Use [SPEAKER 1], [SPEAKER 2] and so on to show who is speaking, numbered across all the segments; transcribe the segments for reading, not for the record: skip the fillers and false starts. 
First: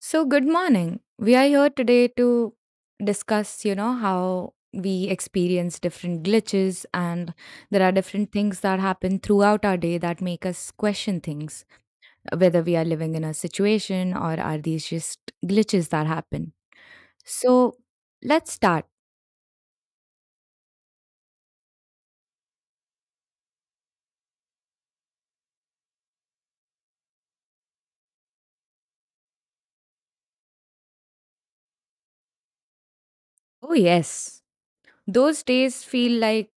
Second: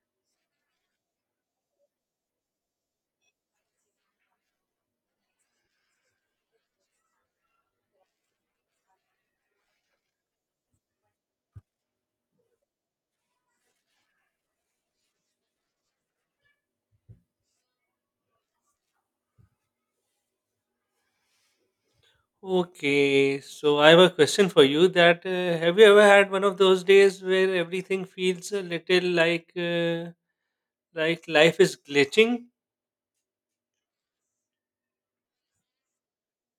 [SPEAKER 1] So, good morning. We are here today to discuss, how we experience different glitches and there are different things that happen throughout our day that make us question things, whether we are living in a situation or are these just glitches that happen. So, let's start.
[SPEAKER 2] Okay, so I have a question for you that have you ever had one of those days where everything feels a little like life is glitching?
[SPEAKER 1] Oh, yes. Those days feel like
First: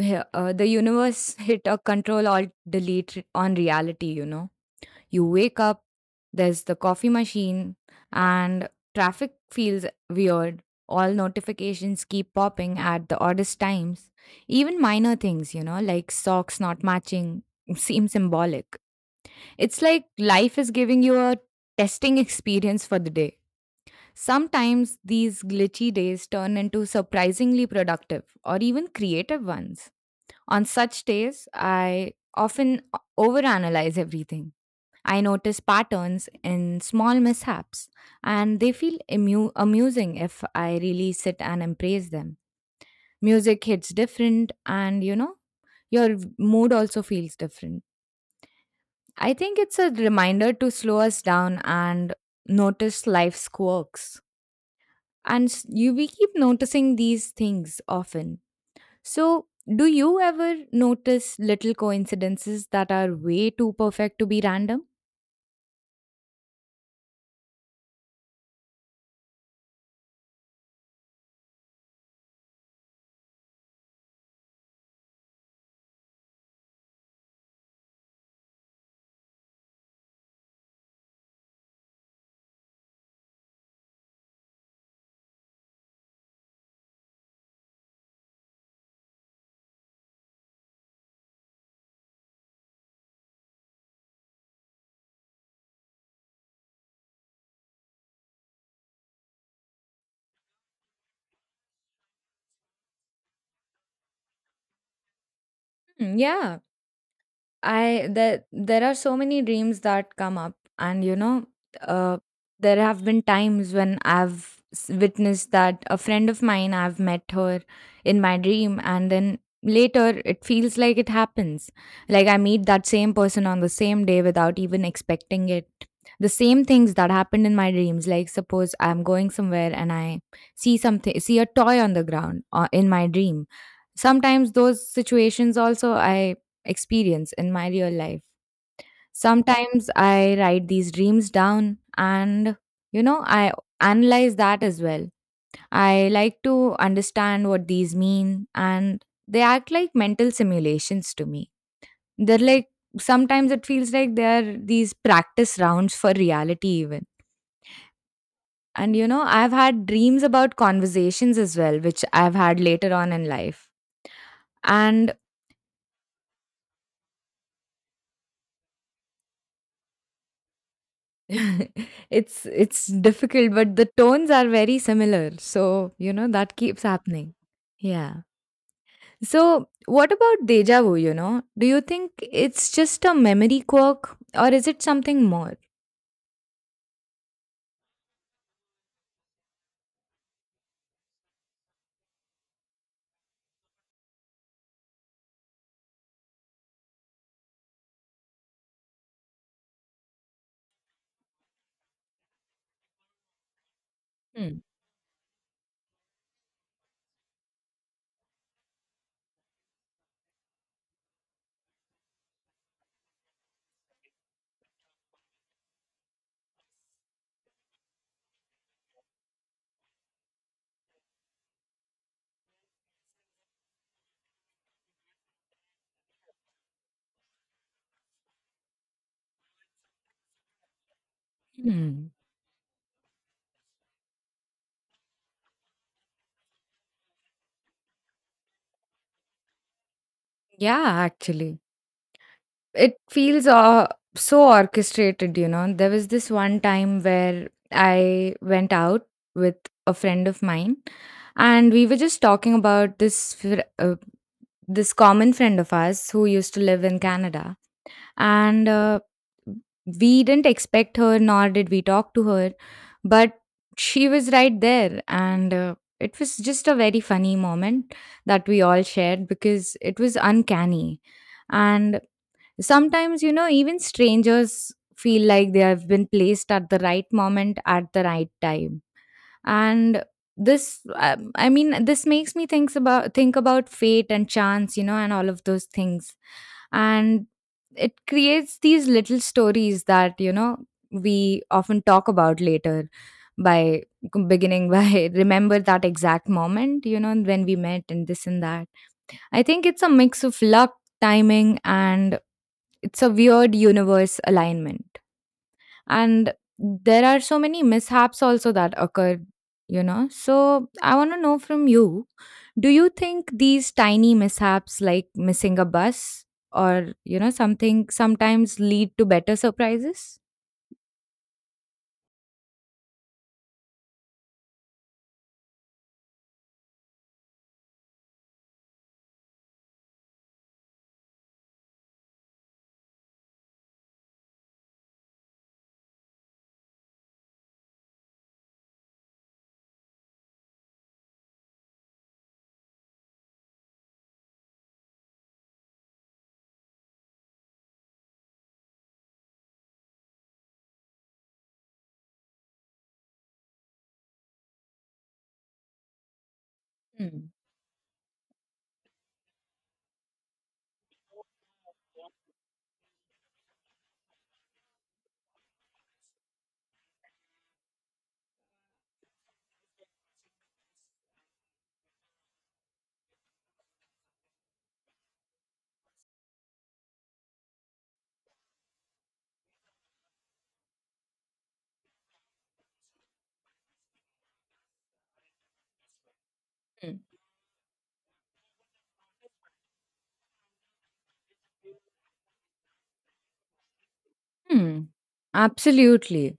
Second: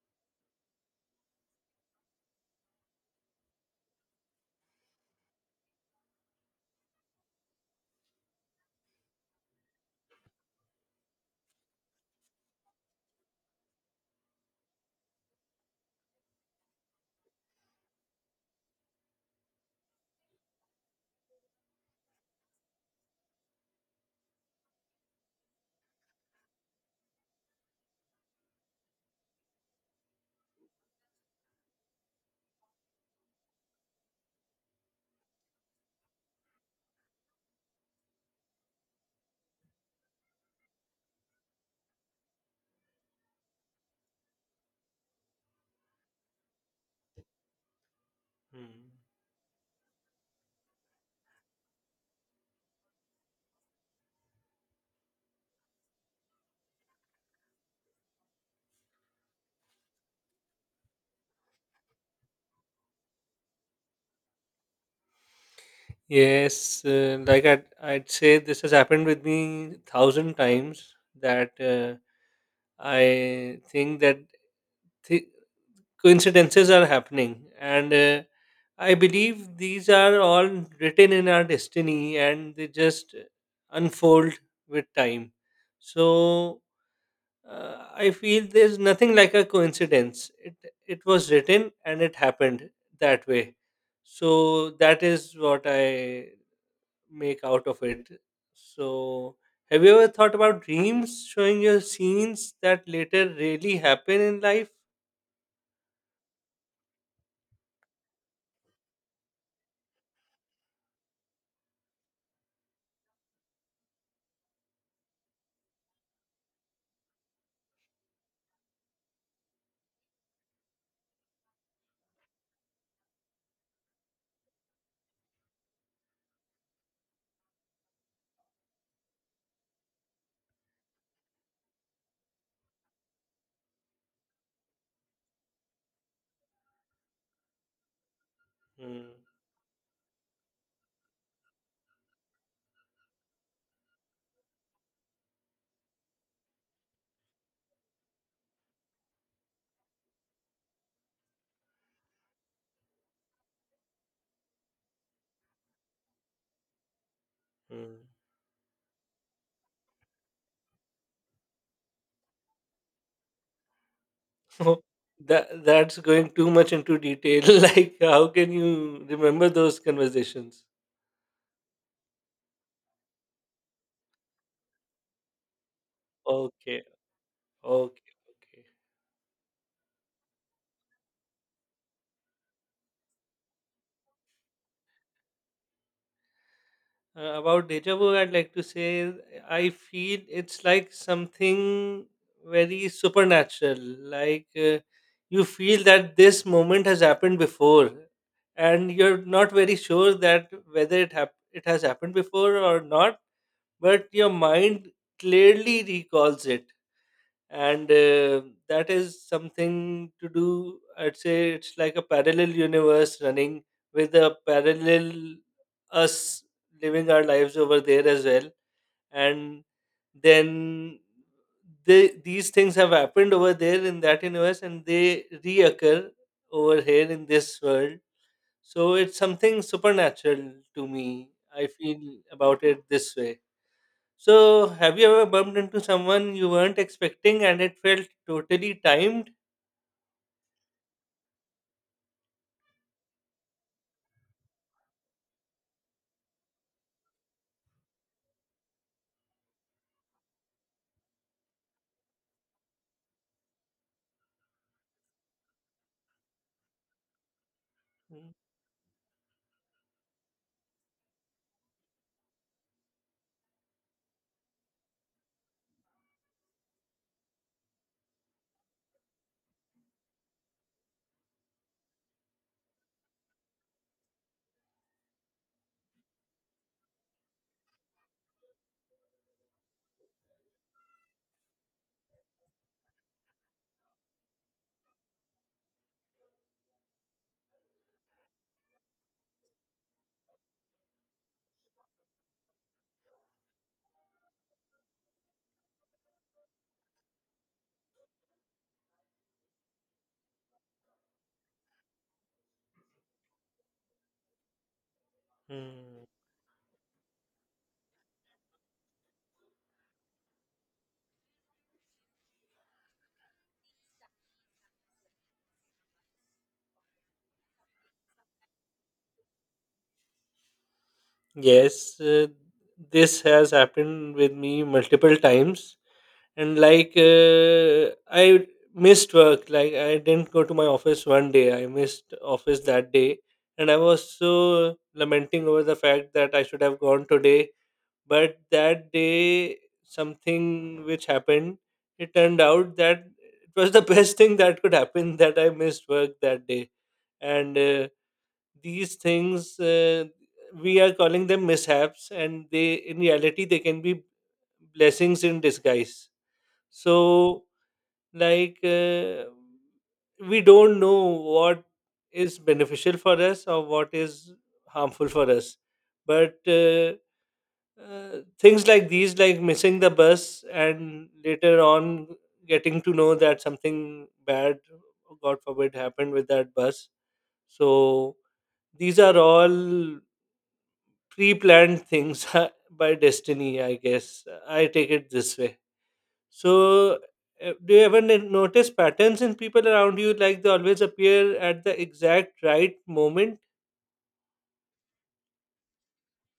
[SPEAKER 1] the universe hit a control alt delete on reality. You wake up, there's the coffee machine, and traffic feels weird. All notifications keep popping at the oddest times. Even minor things, like socks not matching, seem symbolic. It's like life is giving you a testing experience for the day. Sometimes these glitchy days turn into surprisingly productive or even creative ones. On such days, I often overanalyze everything. I notice patterns in small mishaps, and they feel amusing if I really sit and embrace them. Music hits different, and your mood also feels different.
[SPEAKER 2] Hmm.
[SPEAKER 1] I think it's a reminder to slow us down and notice life's quirks. And we keep noticing these things often. So, do you ever notice little coincidences that are way too perfect to be random?
[SPEAKER 2] Yes, like I'd say this has happened with me thousand times that I think that thi coincidences are happening and I believe these are all written in our destiny and they just unfold with time. So I feel there's nothing like a coincidence. It was written and it happened that way, so that is what I make out of it. So have you ever thought about dreams showing you scenes that later really happen in life?
[SPEAKER 1] Mm, yeah, I that there are so many dreams that come up, and uh, there have been times when I've witnessed that a friend of mine I've met her in my dream, and then later it feels like it happens. Like I meet that same person on the same day without even expecting it. The same things that happened in my dreams, like suppose I'm going somewhere and I see a toy on the ground in my dream. Sometimes those situations also I experience in my real life.
[SPEAKER 2] Hmm,
[SPEAKER 1] Sometimes I write these dreams down and, I analyze that as well. I like to understand what these mean and they act like mental simulations to me. They're like, sometimes it feels like they're these practice rounds for reality, even.
[SPEAKER 2] hmm.
[SPEAKER 1] And, I've had dreams about conversations as well, which I've had later on in life
[SPEAKER 2] Oh,
[SPEAKER 1] and
[SPEAKER 2] that's going too much into detail. Like, how can you remember those conversations?
[SPEAKER 1] It's difficult, but the tones are very similar. So, that
[SPEAKER 2] Okay,
[SPEAKER 1] keeps happening.
[SPEAKER 2] okay,
[SPEAKER 1] Yeah.
[SPEAKER 2] okay.
[SPEAKER 1] So, what about deja vu, you know? Do you think it's just a memory quirk or is it something more?
[SPEAKER 2] About deja vu, I'd like to say I feel it's like something very supernatural. Like you feel that this moment has happened before, and you're not very sure that whether it it has happened before or not, but your
[SPEAKER 1] Hmm.
[SPEAKER 2] mind clearly recalls it. And that is something to do, I'd say it's like a parallel universe running with a parallel us living our lives over there as well. And then they, these things have happened over there in that universe, and they reoccur over here in this world, so it's something supernatural to me, I feel
[SPEAKER 1] Hmm.
[SPEAKER 2] about it this way. So, have you ever bumped into someone you weren't expecting and it felt totally timed?
[SPEAKER 1] Yeah, actually. It feels so orchestrated. There was this one time where I went out with a friend of mine and we were just talking about this this common friend of ours who used to live in Canada. And we didn't expect her, nor did we talk to her, but she was right there. And it was just a very funny moment that we all shared because it was uncanny. And sometimes, even strangers feel like they have been placed at the right moment at the right time, and this I mean, this makes me think about fate and chance and all of those things, and it creates these little stories that we often talk about later, by beginning by remember that exact moment when we met and this and that. I think it's a mix of luck, timing, and it's a weird universe alignment.
[SPEAKER 2] Hmm.
[SPEAKER 1] And there are so many mishaps also that occur, so I want to know from you, do you think these tiny mishaps like missing a bus or something sometimes lead to better surprises?
[SPEAKER 2] Yes, this has happened with me multiple times. And like, I missed work. Like, I didn't go to my office one day. I missed office that day. And I was so lamenting over the fact that I should have gone today. But that day, something which happened, it turned out that it was the best thing that could happen, that I missed work that day. And these things, we are calling them mishaps, and they, in reality, they can be blessings in disguise.
[SPEAKER 1] Mm,
[SPEAKER 2] So, like, we don't know what is beneficial for us or what is harmful for us. But things like these, like missing the bus and later on getting to know that something bad, god forbid, happened with that bus, so these are all pre-planned things by destiny, I guess. I take it this way. So
[SPEAKER 1] mm,
[SPEAKER 2] do you ever notice patterns in people around you, like they always appear at the exact right moment?
[SPEAKER 1] mm. Absolutely.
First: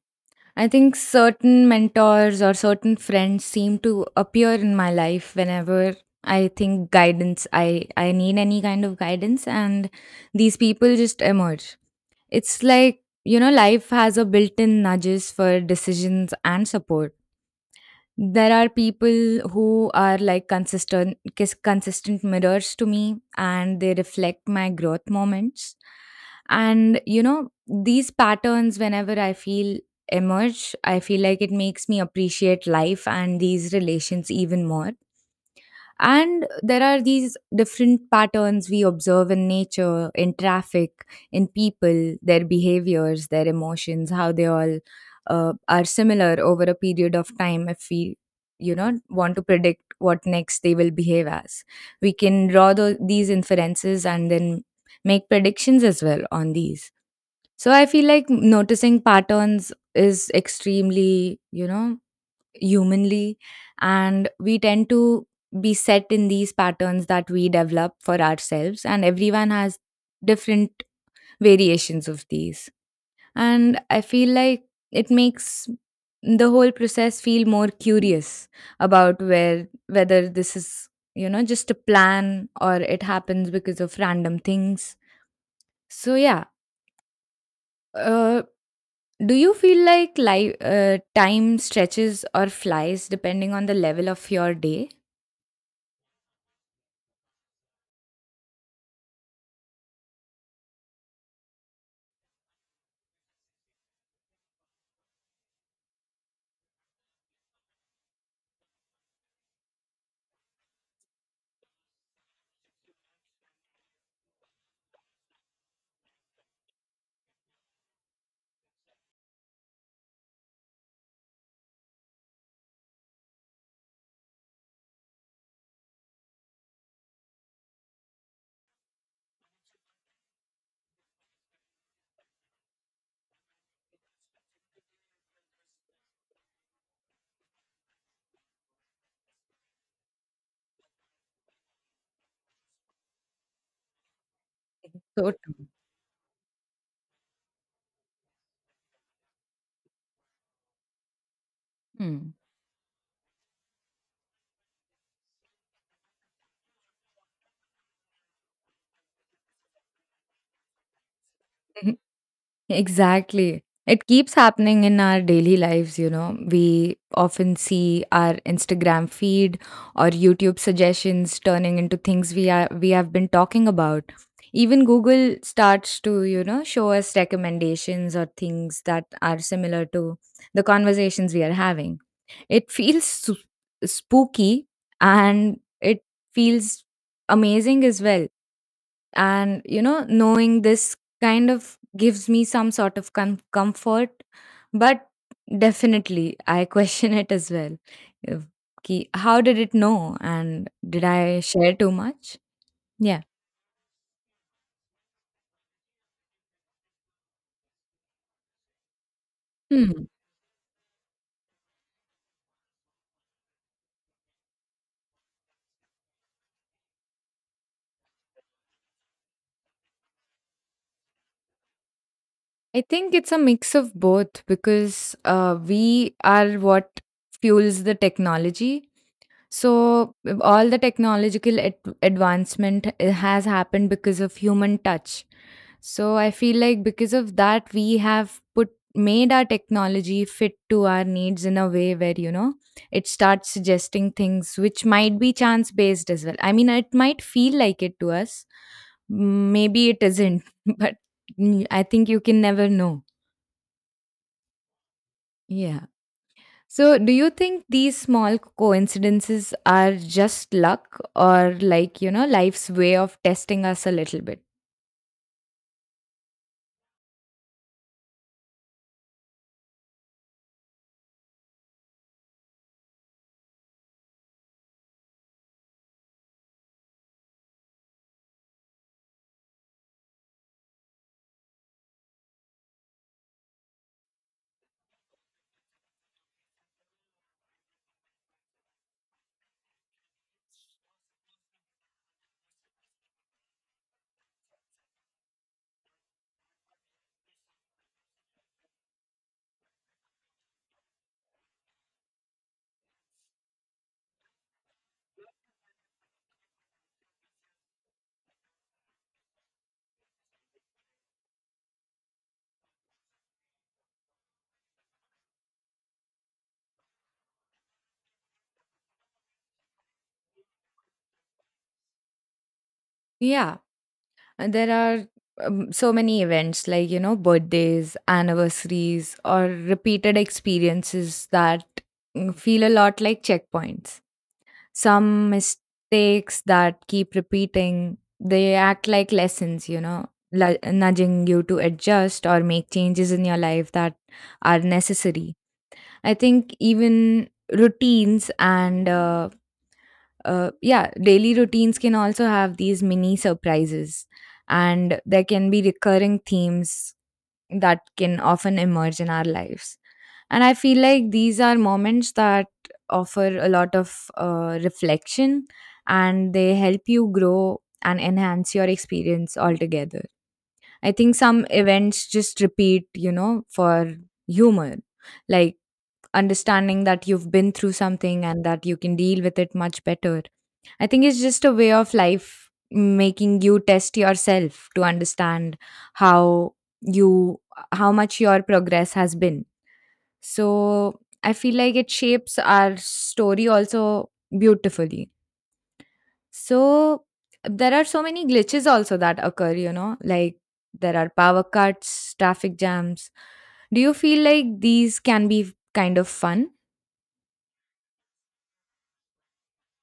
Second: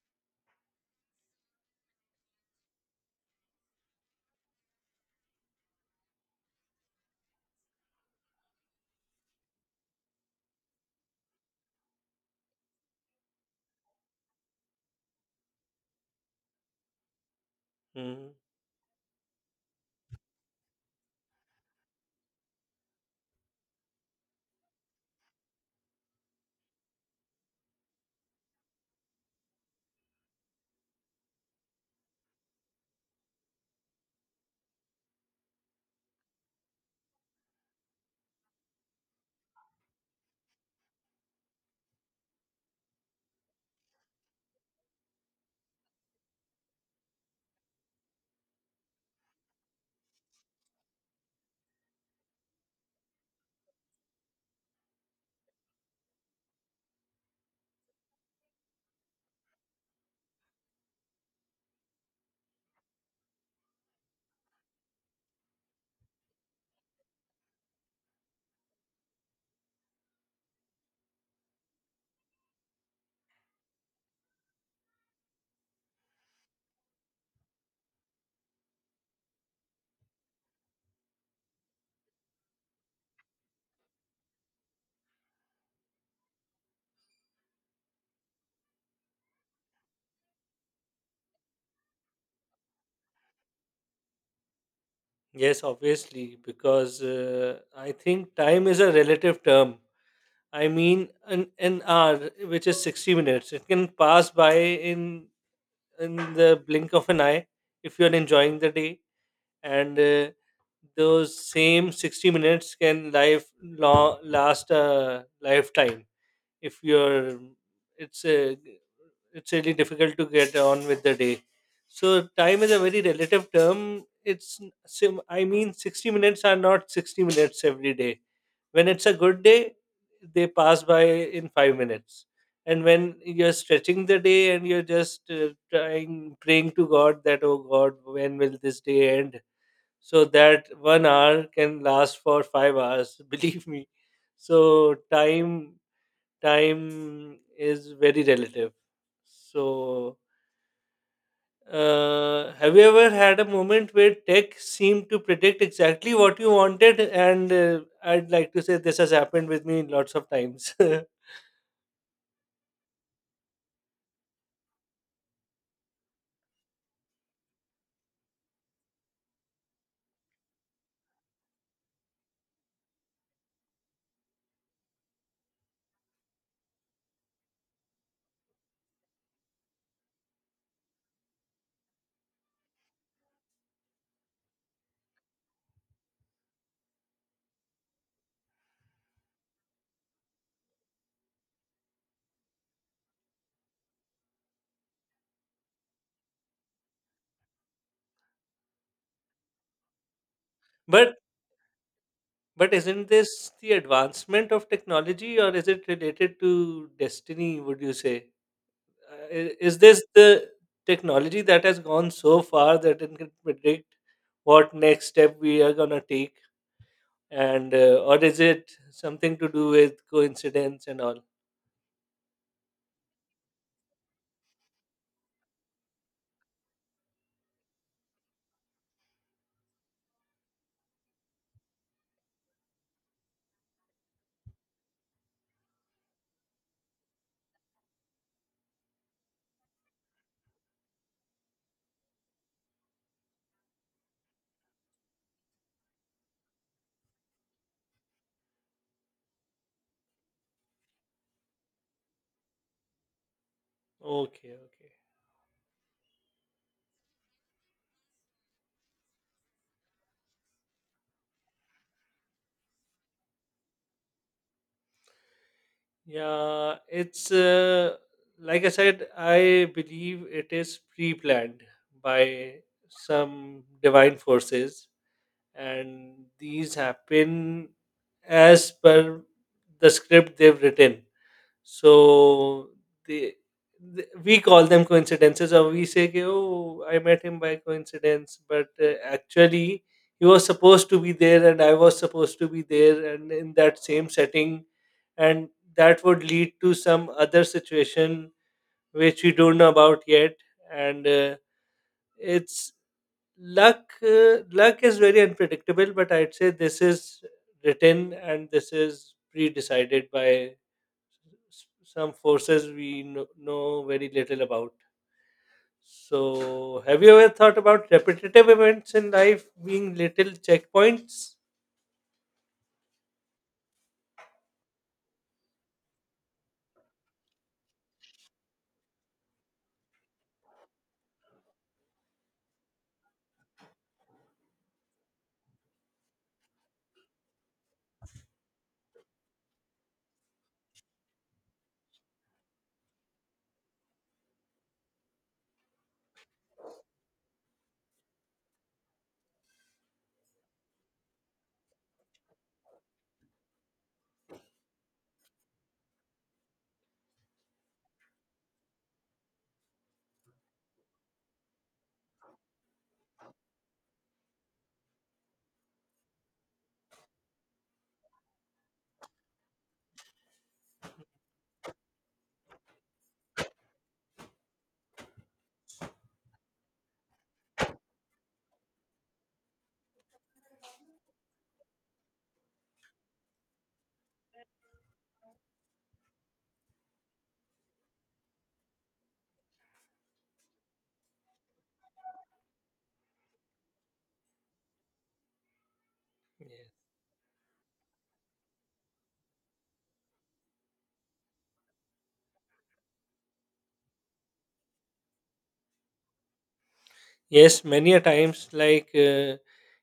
[SPEAKER 1] I think certain mentors or certain friends seem to appear in my life whenever I need any kind of guidance, and these people just emerge. It's like, life has a built in nudges for decisions and support.
[SPEAKER 2] Mm.
[SPEAKER 1] There are people who are like consistent consistent mirrors to me and they reflect my growth moments, and these patterns, whenever I feel emerge, I feel like it makes me appreciate life and these relations even more. And there are these different patterns we observe in nature, in traffic, in people, their behaviors, their emotions, how they all are similar over a period of time if we want to predict what next they will behave as. We can draw these inferences and then make predictions as well on these. So I feel like noticing patterns is extremely humanly, and we tend to be set in these patterns that we develop for ourselves, and everyone has different variations of these. And I feel like it makes the whole process feel more curious about where whether this is just a plan or it happens because of random things. So yeah, uh, do you feel like time stretches or flies depending on the level of your day?
[SPEAKER 2] Yes, obviously, because I think time is a relative term. I mean, an hour, which is 60 minutes, it can pass by in in the blink of an eye if you're enjoying the day. And those same 60 minutes can life long, last a lifetime if you're, it's a, it's really difficult to get on with the day. So time is a very relative term. I mean, 60 minutes are not 60 minutes every day. When it's a good day, they pass by in 5 minutes. And when you're stretching the day and you're just trying, praying to God that, oh God, when will this day end? So that 1 hour can last for 5 hours, believe me. So,
[SPEAKER 1] So true.
[SPEAKER 2] time Time is very relative. So,
[SPEAKER 1] Hmm.
[SPEAKER 2] have you ever had a moment where tech seemed to predict exactly what you wanted? And I'd like to say this has happened with me lots of times.
[SPEAKER 1] Mhm. Exactly. It keeps happening in our daily lives. We often see our Instagram feed or YouTube suggestions turning into things we have been talking about. Even Google starts to, show us recommendations or things that are similar to the conversations we are having. It feels spooky, and it feels amazing as well, and knowing this kind of gives me some sort of comfort. But definitely I question it as well. If- how did it know, and did
[SPEAKER 2] but
[SPEAKER 1] I share too much?
[SPEAKER 2] but isn't
[SPEAKER 1] Yeah.
[SPEAKER 2] this the advancement of technology, or is it related to destiny? Would you say? Is this
[SPEAKER 1] Hmm.
[SPEAKER 2] the technology that has gone so far that it can predict what next step we are gonna take? And or is it something to do with coincidence and all?
[SPEAKER 1] I think it's a mix of both, because we are what fuels the technology. So all the technological advancement has happened because of human touch. So I feel like because of that, we have put made our technology fit to our needs in a way where it starts suggesting things which might be chance based as well. I mean, it might feel like it to us. Maybe it isn't, but I think you can never know.
[SPEAKER 2] Okay, okay.
[SPEAKER 1] Yeah. So, do you think these small coincidences are just luck, or like, life's way of testing us a little bit?
[SPEAKER 2] Yeah, it's like I said, I believe it is pre-planned by some divine forces, and these happen as per the script they've written. So they, th we call them coincidences, or we say, कि, "Oh, I met him by coincidence," but actually he was supposed to be there, and I was supposed to be there, and in that same setting, and that would lead to some other situation which we don't know about yet. And it's luck. Luck is very unpredictable, but I'd say this is written and this is pre-decided by some forces we know very little about. So, have you ever thought about repetitive events in life being little checkpoints?
[SPEAKER 1] Yeah. And there are so many events like, birthdays, anniversaries, or repeated experiences that feel a lot like checkpoints. Some mistakes that keep repeating, they act like lessons, nudging you to adjust or make changes in your life that are necessary. I think even routines and yeah, daily routines can also have these mini surprises, and there can be recurring themes that can often emerge in our lives. And I feel like these are moments that offer a lot of reflection, and they help you grow and enhance your experience altogether. I think some events just repeat, for humor. Like understanding that you've been through something and that you can deal with it much better. I think it's just a way of life making you test yourself to understand how you how much your progress has been. So I feel like it shapes our story also beautifully.
[SPEAKER 2] Yeah.
[SPEAKER 1] So there are so many glitches also that occur, like there are power cuts, traffic jams. Do you feel like these can be kind of fun?
[SPEAKER 2] Yes, many a times. Like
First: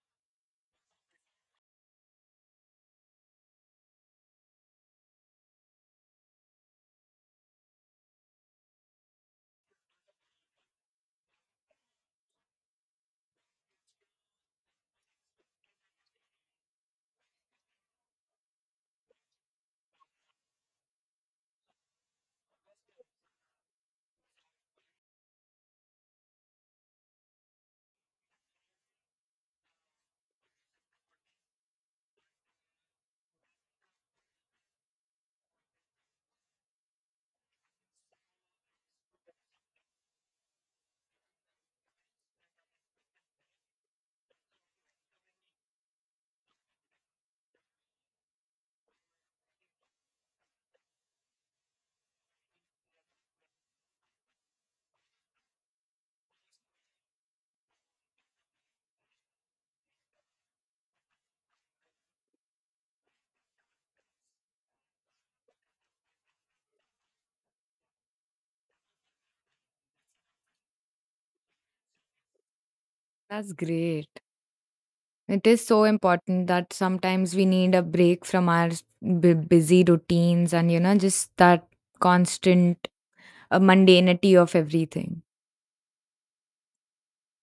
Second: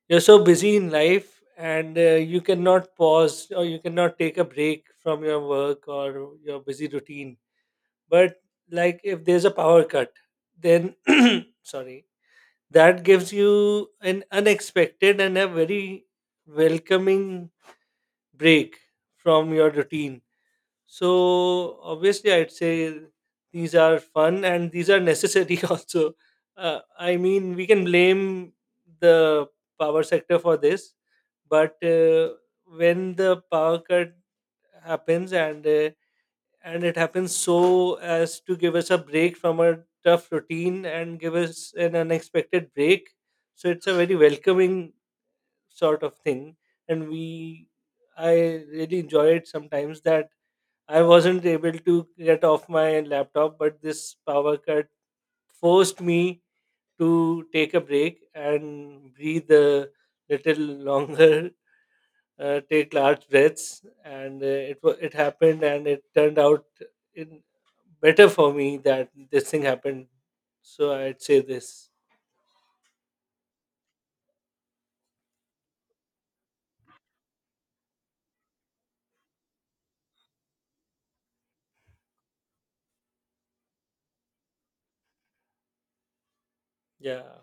[SPEAKER 2] you're so busy in life and you cannot pause or you cannot take a break from your work or your busy routine. But, like, if there's a power cut, then sorry, that gives you an unexpected and a very welcoming break from your routine. So obviously, I'd say these are fun and these are necessary also. I mean, we can blame the power sector for this, but when the power cut happens and it happens so as to give us a break from a tough routine and give us an unexpected break, so it's a very welcoming sort of thing. And we i really enjoy it sometimes, that I wasn't able to get off my laptop but this power cut forced me to take a break and breathe a little longer. Uh, take large breaths and it happened and it turned out in better for me that this thing happened. So I'd say this.
[SPEAKER 1] That's great. It is so important that sometimes we need a break from our busy routines and, just that constant mundanity of everything.
[SPEAKER 2] Yeah.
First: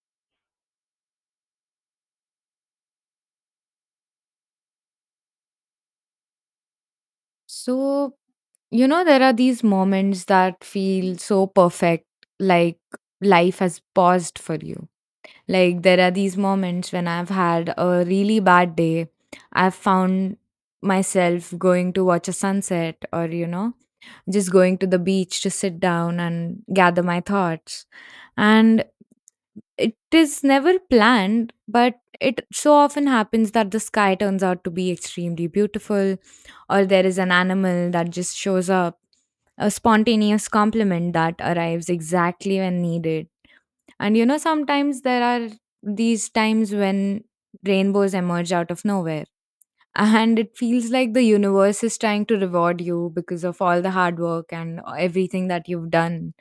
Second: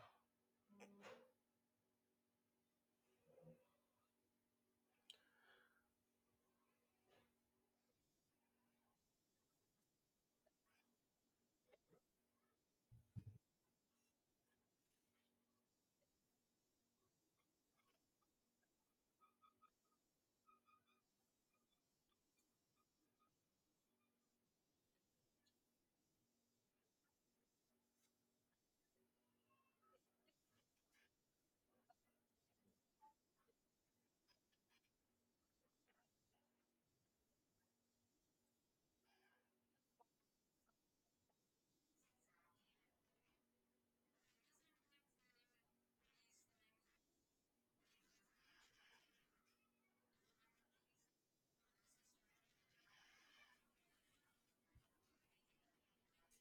[SPEAKER 1] So, there are these moments that feel so perfect, like life has paused for you. Like, there are these moments when I've had a really bad day. I've found myself going to watch a sunset or, just going to the beach to sit down and gather my thoughts. And it is never planned, but it so often happens that the sky turns out to be extremely beautiful, or there is an animal that just shows up, a spontaneous compliment that arrives exactly when needed. And sometimes there are these times when rainbows emerge out of nowhere, and it feels like the universe is trying to reward you because of all the hard work and everything that you've done.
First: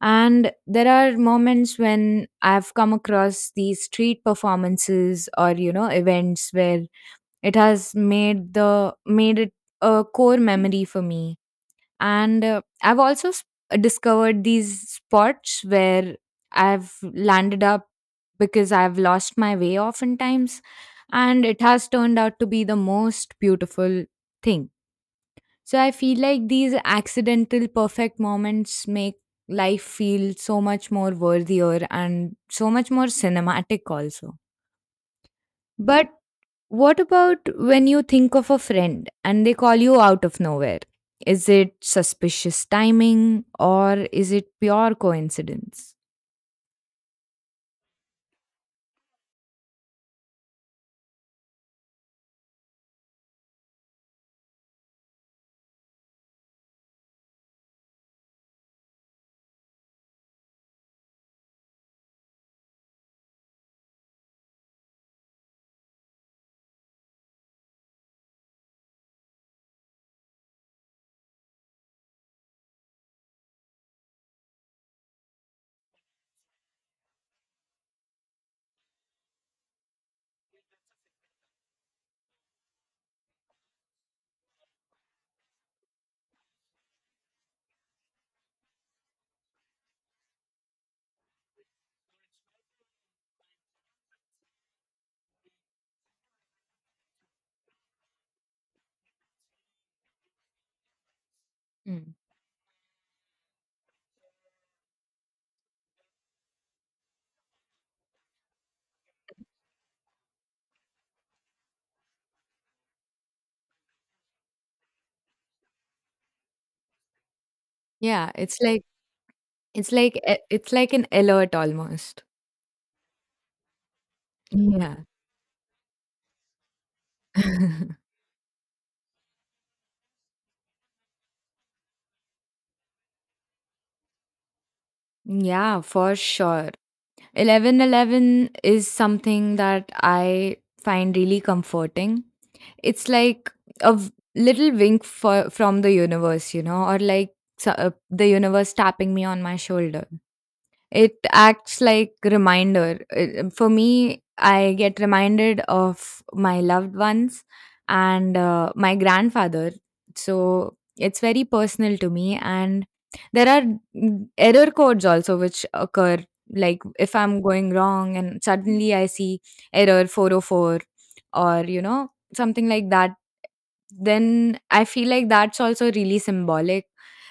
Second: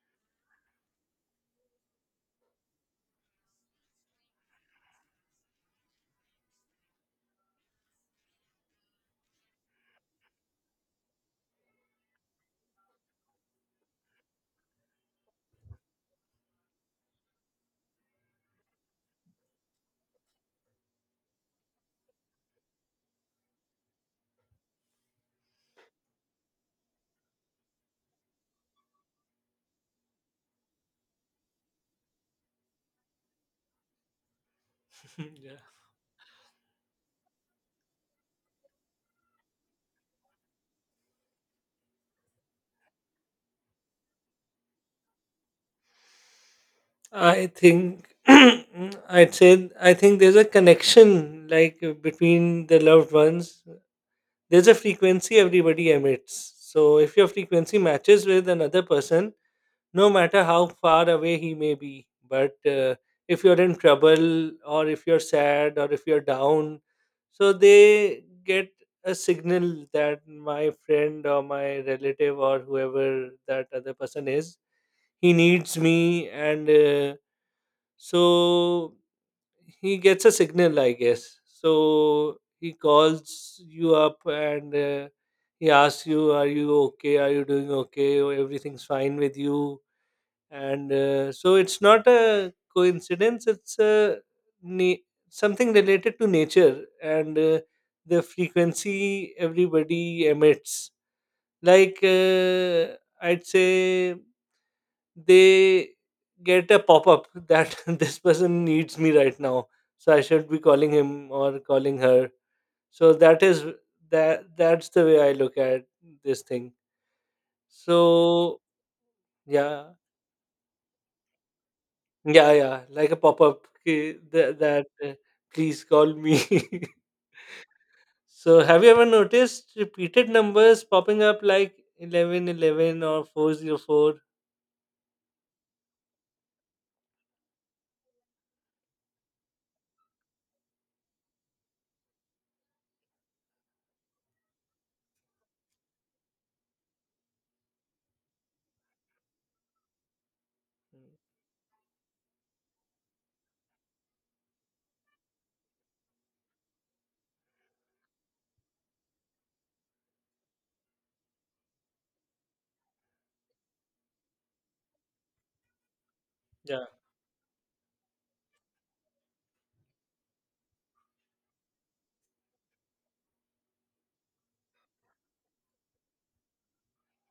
[SPEAKER 1] And there are moments when I've come across these street performances or events where it has made it a core memory for me. And I've also discovered these spots where I've landed up because I've lost my way oftentimes, and it has turned out to be the most beautiful thing. So I feel like these accidental perfect moments make life feel so much more worthier and so much more cinematic, also.
[SPEAKER 2] Yeah,
[SPEAKER 1] But what about when you think of a friend and they call you out of nowhere? Is it suspicious timing or is it pure coincidence?
[SPEAKER 2] I think I'd say I think there's a connection, like between the loved ones. There's a frequency everybody emits. So if your frequency matches with another person, no matter how far away he may be, but if you're in trouble or if you're sad or if you're down, so they get a signal that my friend or my relative or whoever that other person is, he needs me and. So he gets a signal, I guess. So he calls you up and he asks you, are you okay? Are you doing okay? Or everything's fine with you. And so it's not a coincidence, it's a na- something related to nature. And the frequency everybody emits. Like,
[SPEAKER 1] Mm.
[SPEAKER 2] I'd say they get a pop up that this person needs me right now, so I should be calling him or calling her. So that is that's the way I look at this thing.
[SPEAKER 1] Yeah, it's
[SPEAKER 2] So
[SPEAKER 1] like
[SPEAKER 2] yeah.
[SPEAKER 1] it's like an alert almost.
[SPEAKER 2] Yeah, yeah, like a pop up that,
[SPEAKER 1] Yeah.
[SPEAKER 2] please call me. So have you ever noticed repeated numbers popping up like 1111 or 404?
[SPEAKER 1] Yeah, for sure. 1111 is something that I find really comforting. It's like a little wink from the universe, or like the universe tapping me on my shoulder. It acts like reminder. For me, I get reminded of my loved ones and my grandfather. So it's very personal to me and there are error codes also which occur, like
[SPEAKER 2] Yeah,
[SPEAKER 1] if I'm going wrong and suddenly I see error 404 or something like that, then I feel like that's also really symbolic.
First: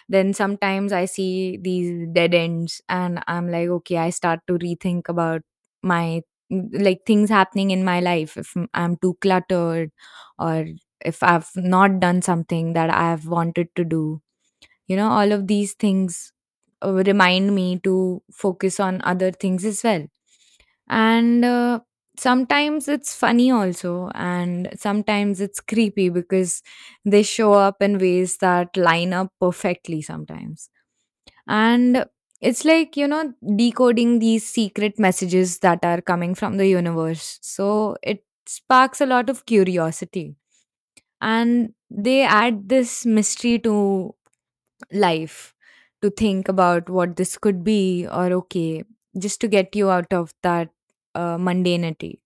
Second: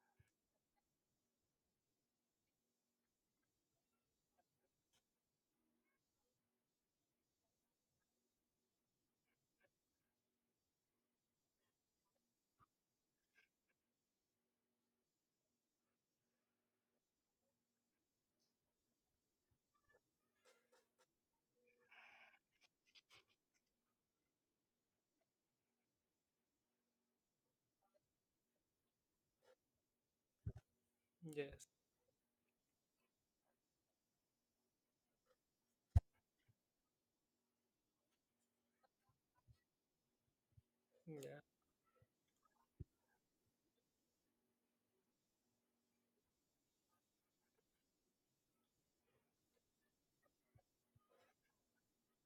[SPEAKER 1] Then sometimes I see these dead ends and I'm like, okay, I start to rethink about my, like, things happening in my life. If I'm too cluttered, or if I've not done something that I've wanted to do, all of these things remind me to focus on other things as well. And sometimes it's funny also, and sometimes it's creepy because they show up in ways that line up perfectly sometimes.
[SPEAKER 2] yes,
[SPEAKER 1] And it's like, you know, decoding these secret messages that are coming from the universe, so it sparks a lot of curiosity.
[SPEAKER 2] yeah.
[SPEAKER 1] And they add this mystery to life, to think about what this could be, or okay, just to get you out of that mundanity.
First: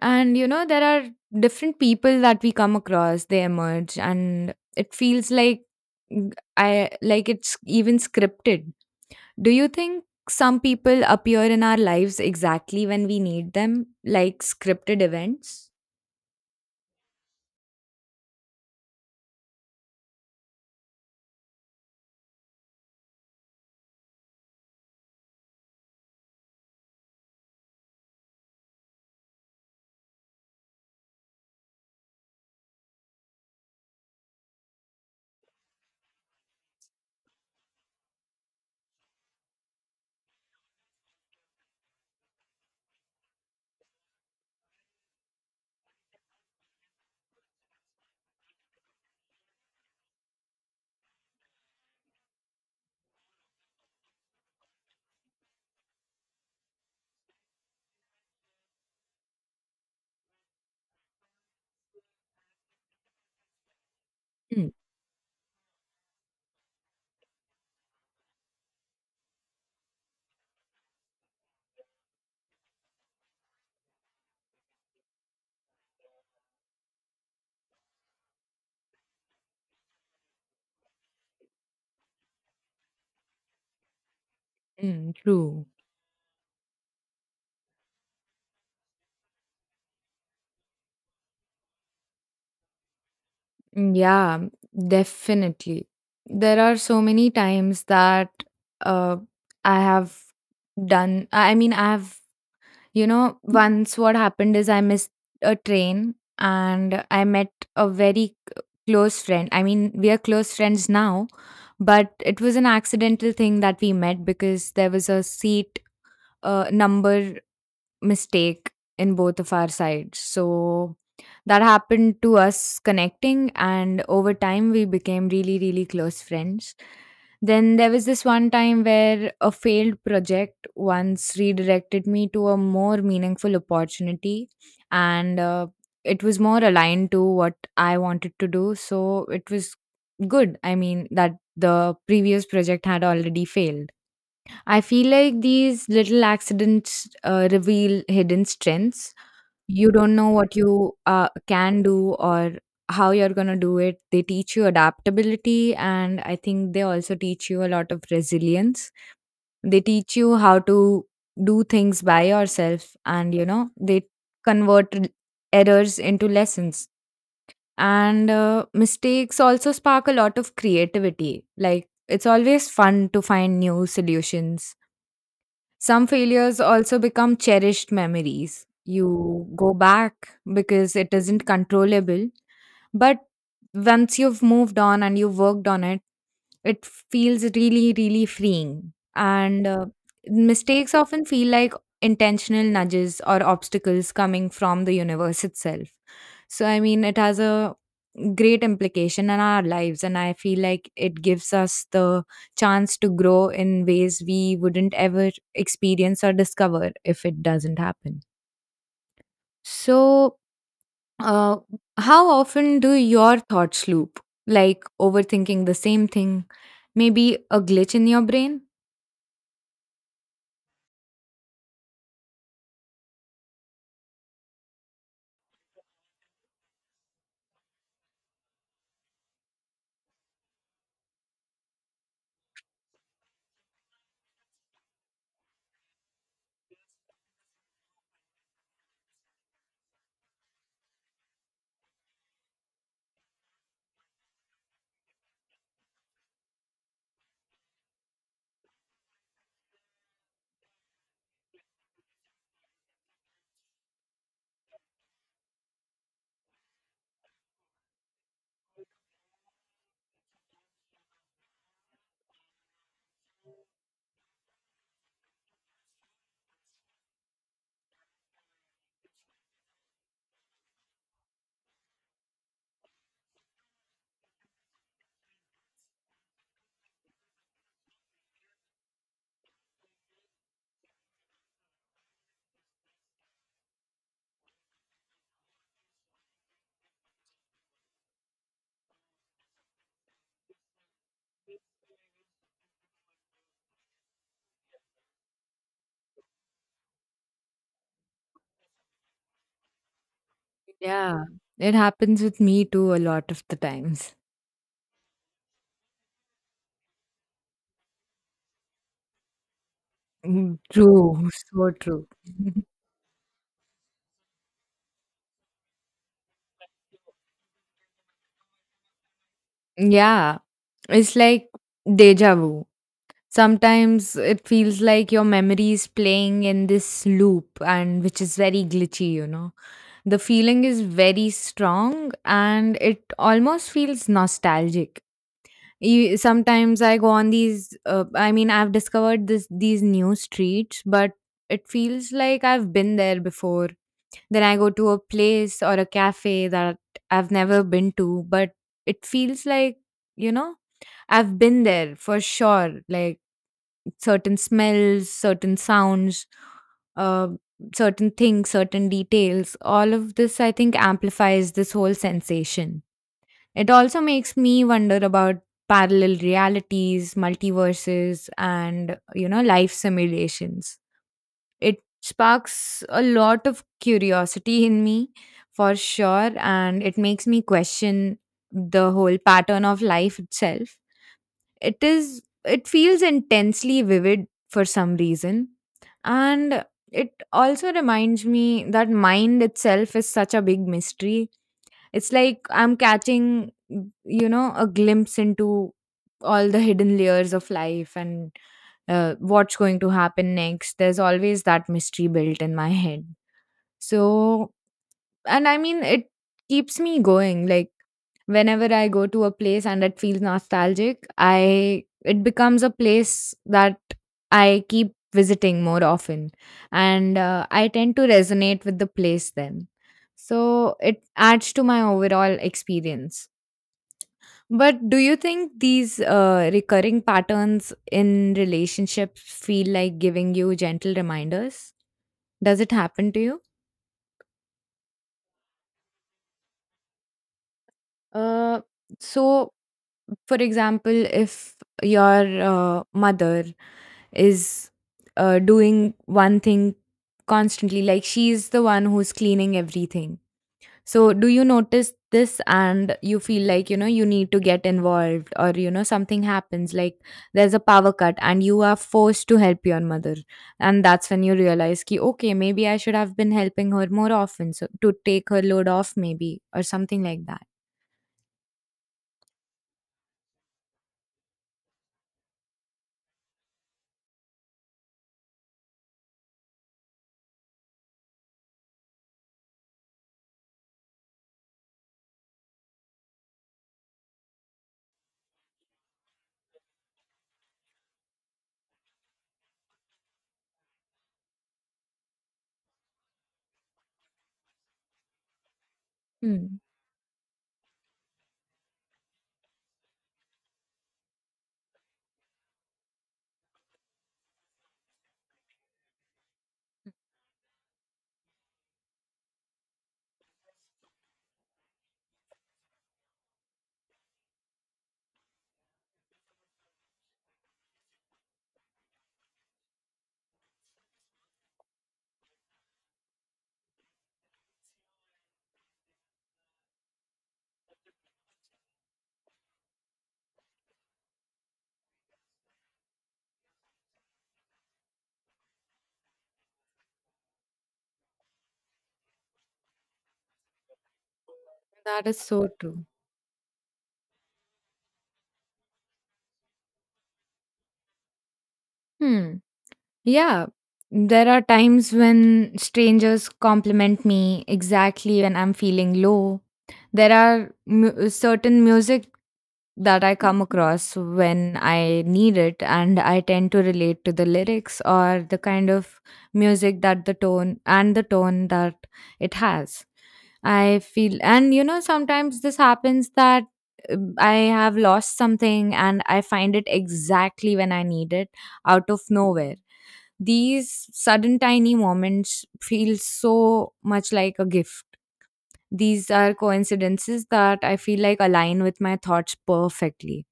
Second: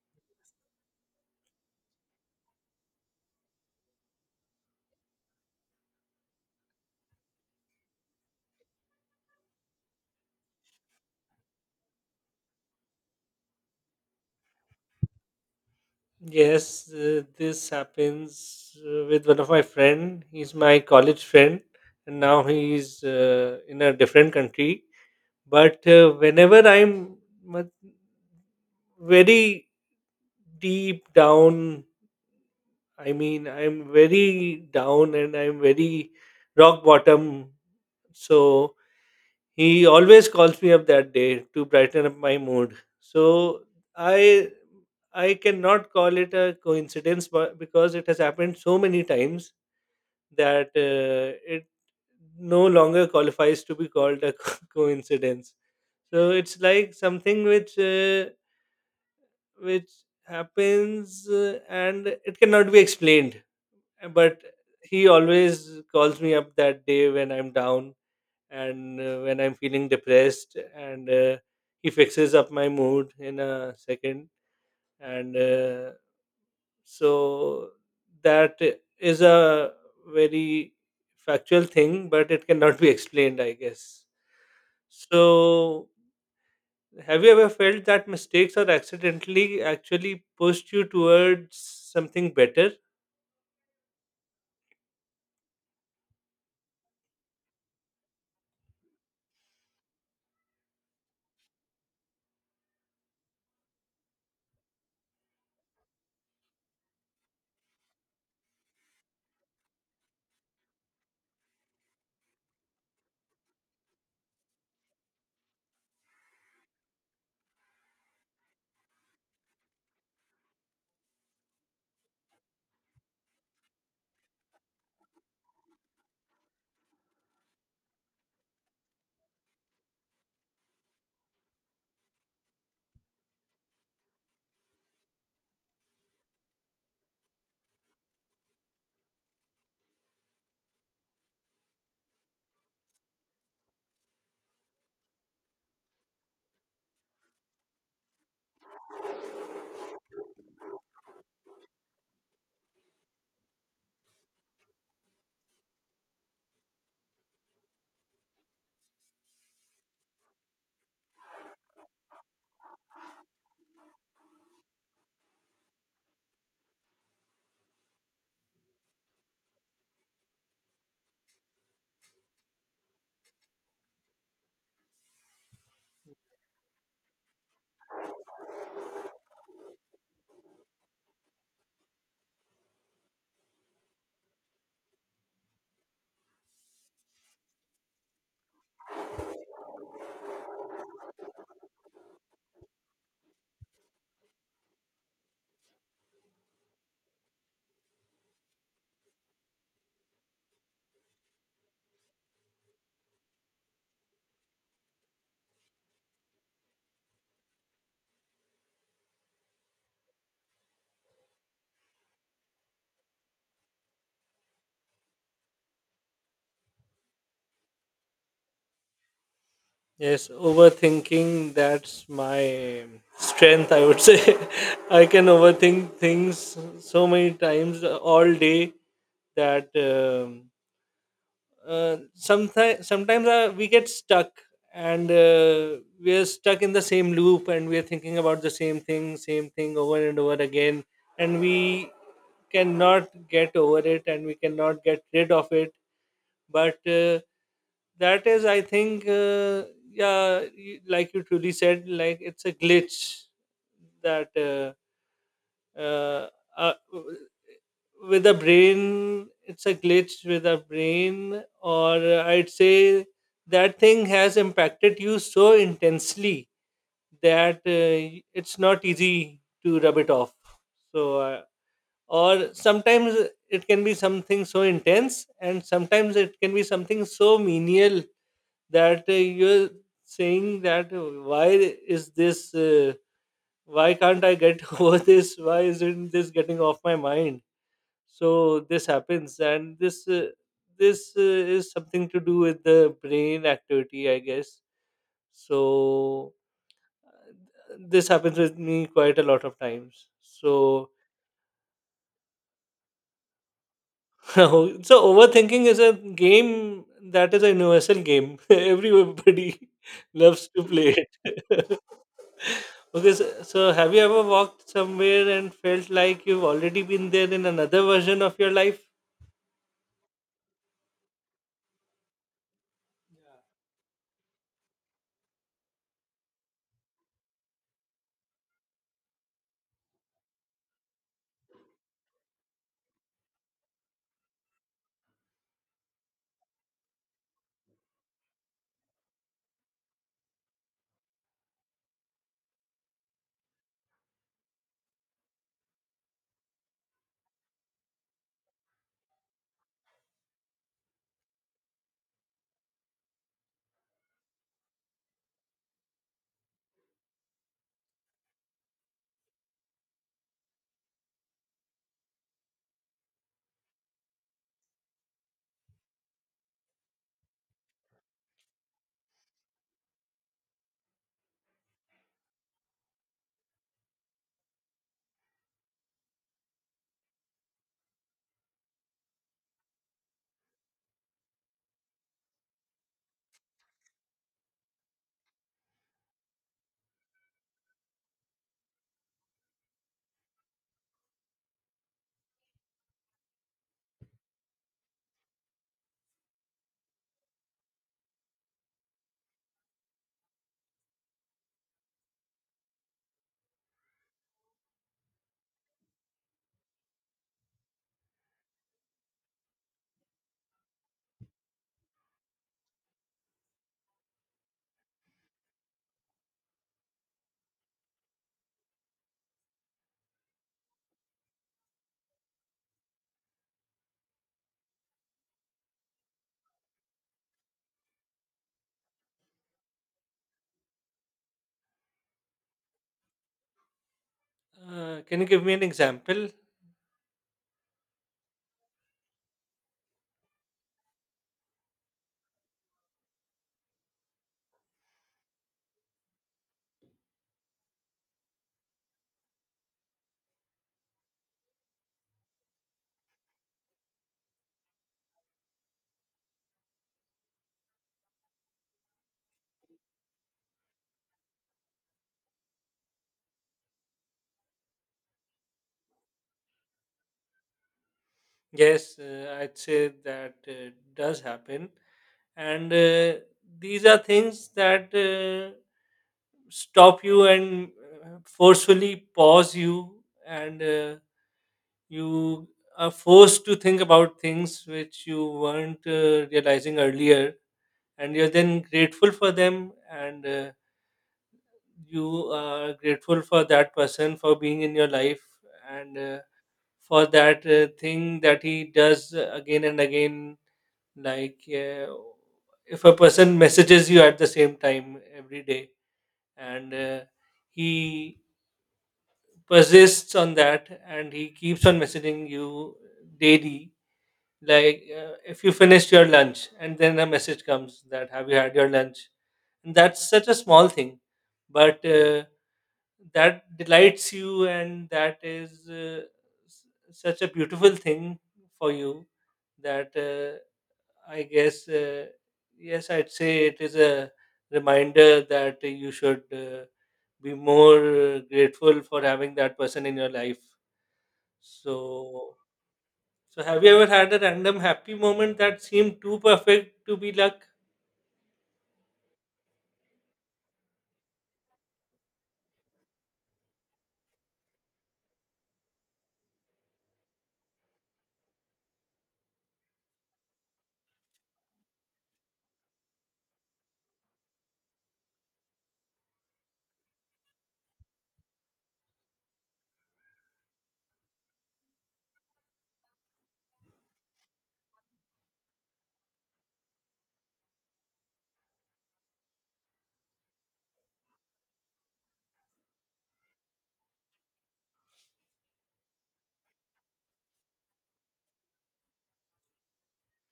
[SPEAKER 1] And there are different people that we come across. They emerge, and it feels like mm, I like it's even scripted. Do you think some people appear in our lives exactly when we need them, like scripted events?
[SPEAKER 2] Yes, this happens with one of my friend. He's my college friend, and now he's in a different country. But whenever I'm mu- very deep down, I mean, I'm very down and I'm very rock bottom. So he always calls me up that day to brighten up my mood. So I I cannot call it a coincidence, but because it has happened so many times that it no longer qualifies to be called a coincidence. So it's like something which happens and it cannot be explained. But
[SPEAKER 1] Mm,
[SPEAKER 2] he always calls me up that day when I'm down and when I'm feeling depressed and he fixes up my mood in a second. And so that is a very factual thing, but it cannot be explained, I guess.
[SPEAKER 1] mm, true.
[SPEAKER 2] So have you ever felt that mistakes or accidentally actually pushed you towards something better?
[SPEAKER 1] Mm, yeah, definitely. There are so many times that uh, I have done, I mean, I have, once what happened is I missed a train and I met a very close friend. I mean, we are close friends now, but it was an accidental thing that we met because there was a seat. Number mistake in both of our sides. So that happened to us connecting, and over time, we became really, really close friends. Then there was this one time where a failed project once redirected me to a more meaningful opportunity, and it was more aligned to what I wanted to do. So it was good. I mean, that the previous project had already failed. I feel like these little accidents reveal hidden strengths. You don't know what you can do or how you're going to do it. They teach you adaptability, and I think they also teach you a lot of resilience. They teach you how to do things by yourself, and you know, they convert errors into lessons. And mistakes also spark a lot of creativity. Like, it's always fun to find new solutions. Some failures also become cherished memories. You go back because it isn't controllable. But once you've moved on and you've worked on it, it feels really, really freeing. And mistakes often feel like intentional nudges or obstacles coming from the universe itself. So, I mean, it has a great implication in our lives, and I feel like it gives us the chance to grow in ways we wouldn't ever experience or discover if it doesn't happen. So, uh, how often do your thoughts loop? Like overthinking the same thing? Maybe a glitch in your brain?
[SPEAKER 2] Yes, overthinking, that's my strength, I would say. I can overthink things so many times all day, that sometimes we get stuck and we are stuck in the same loop and we are thinking about the same thing over and over again, and we cannot get over it and we cannot get rid of it. But that is I think yeah, like you truly said, like it's a glitch that uh, uh, w- with the brain, it's a glitch with the brain. Or I'd say that thing has impacted you so intensely that it's not easy to rub it off. So or sometimes it can be something so intense and sometimes it can be something so menial that you're saying that why is this why can't I get over this, why isn't this getting off my mind? So this happens, and this is something to do with the brain activity, I guess. So this happens with me quite a lot of times. So
[SPEAKER 1] Yeah. It happens with me too a lot of the times.
[SPEAKER 2] so overthinking is a game, that is a universal game, everybody loves
[SPEAKER 1] Mm,
[SPEAKER 2] to play
[SPEAKER 1] true, so
[SPEAKER 2] it.
[SPEAKER 1] true.
[SPEAKER 2] Okay, so, so have you ever walked somewhere and felt like you've already been there in another version of your life?
[SPEAKER 1] yeah, it's like deja vu. Sometimes it feels like your memory is playing in this loop, and which is very glitchy, you know. The feeling is very strong and it almost feels nostalgic. Sometimes I go on these. I mean, I've discovered this these new streets, but it feels like I've been there before. Then I go to a place or a cafe that I've never been to, but it feels like, you know, I've been there for sure. Like certain smells, certain sounds, uh, certain things, certain details. All of this, I think, amplifies this whole sensation. It also makes me wonder about parallel realities, multiverses, and life simulations. It sparks a lot of curiosity in me for sure, and it makes me question the whole pattern of life itself. It feels intensely vivid for some reason, and it also reminds me that mind itself is such a big mystery. It's like I'm catching a glimpse into all the hidden layers of life and what's going to happen next. There's always that mystery built in my head. So, and I mean, it keeps me going. Like, whenever I go to a place and it feels nostalgic, I it becomes a place that I keep visiting more often, and I tend to resonate with the place then. So it adds to my overall experience. But do you think these recurring patterns in relationships feel like giving you gentle reminders? Does it happen to you?
[SPEAKER 2] Can you give me an example?
[SPEAKER 1] Uh, so for example, if your mother is doing one thing constantly, like she's the one who's cleaning everything. So, do you notice this and you feel like, you know, you need to get involved, or, you know, something happens, like there's a power cut and you are forced to help your mother. And that's when you realize, ki, okay, maybe I should have been helping her more often so to take her load off, maybe, or something like that.
[SPEAKER 2] Yes, I'd say that does happen. And these are things that stop you and forcefully pause you, and you are forced to think about things which you weren't realizing earlier, and you're then grateful for them. And you are grateful for that person for being in your life, and
[SPEAKER 1] Hmm.
[SPEAKER 2] for that thing that he does again and again. Like if a person messages you at the same time every day, and he persists on that and he keeps on messaging you daily, like if you finish your lunch and then a message comes that have you had your lunch, and that's such a small thing, but that delights you, and that is s- such a beautiful thing for you. That I guess yes, I'd say it is a reminder that you should be more grateful for having that person in your life.
[SPEAKER 1] That is
[SPEAKER 2] So
[SPEAKER 1] so true.
[SPEAKER 2] so have you ever had a random happy moment that seemed too perfect to be luck?
[SPEAKER 1] Hmm. Yeah, there are times when strangers compliment me exactly when I'm feeling low. There are certain music that I come across when I need it, and I tend to relate to the lyrics or the kind of music that the tone, and the tone that it has. I feel, and you know, sometimes this happens that I have lost something and I find it exactly when I need it out of nowhere. These sudden tiny moments feel so much like a gift. These are coincidences that I feel like align with my thoughts perfectly,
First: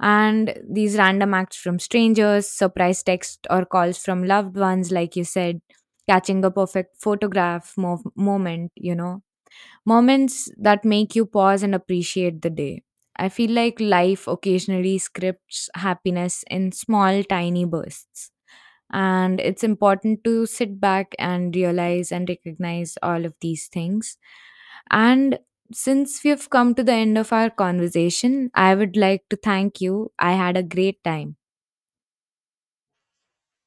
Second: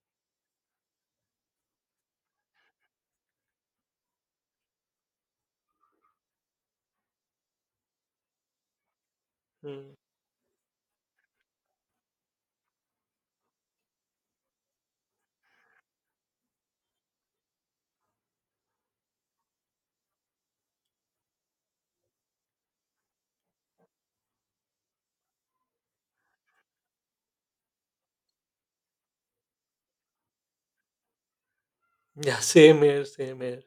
[SPEAKER 1] and these random acts from strangers, surprise texts or calls from loved ones, like you said, catching a perfect photograph moment,
[SPEAKER 2] Hmm.
[SPEAKER 1] moments that make you pause and appreciate the day. I feel like life occasionally scripts happiness in small, tiny bursts. And it's important to sit back and realize and recognize all of these things. And since we have come to the end of our conversation, I would like to thank you. I had a great time.
[SPEAKER 2] Yeah, same here, same here.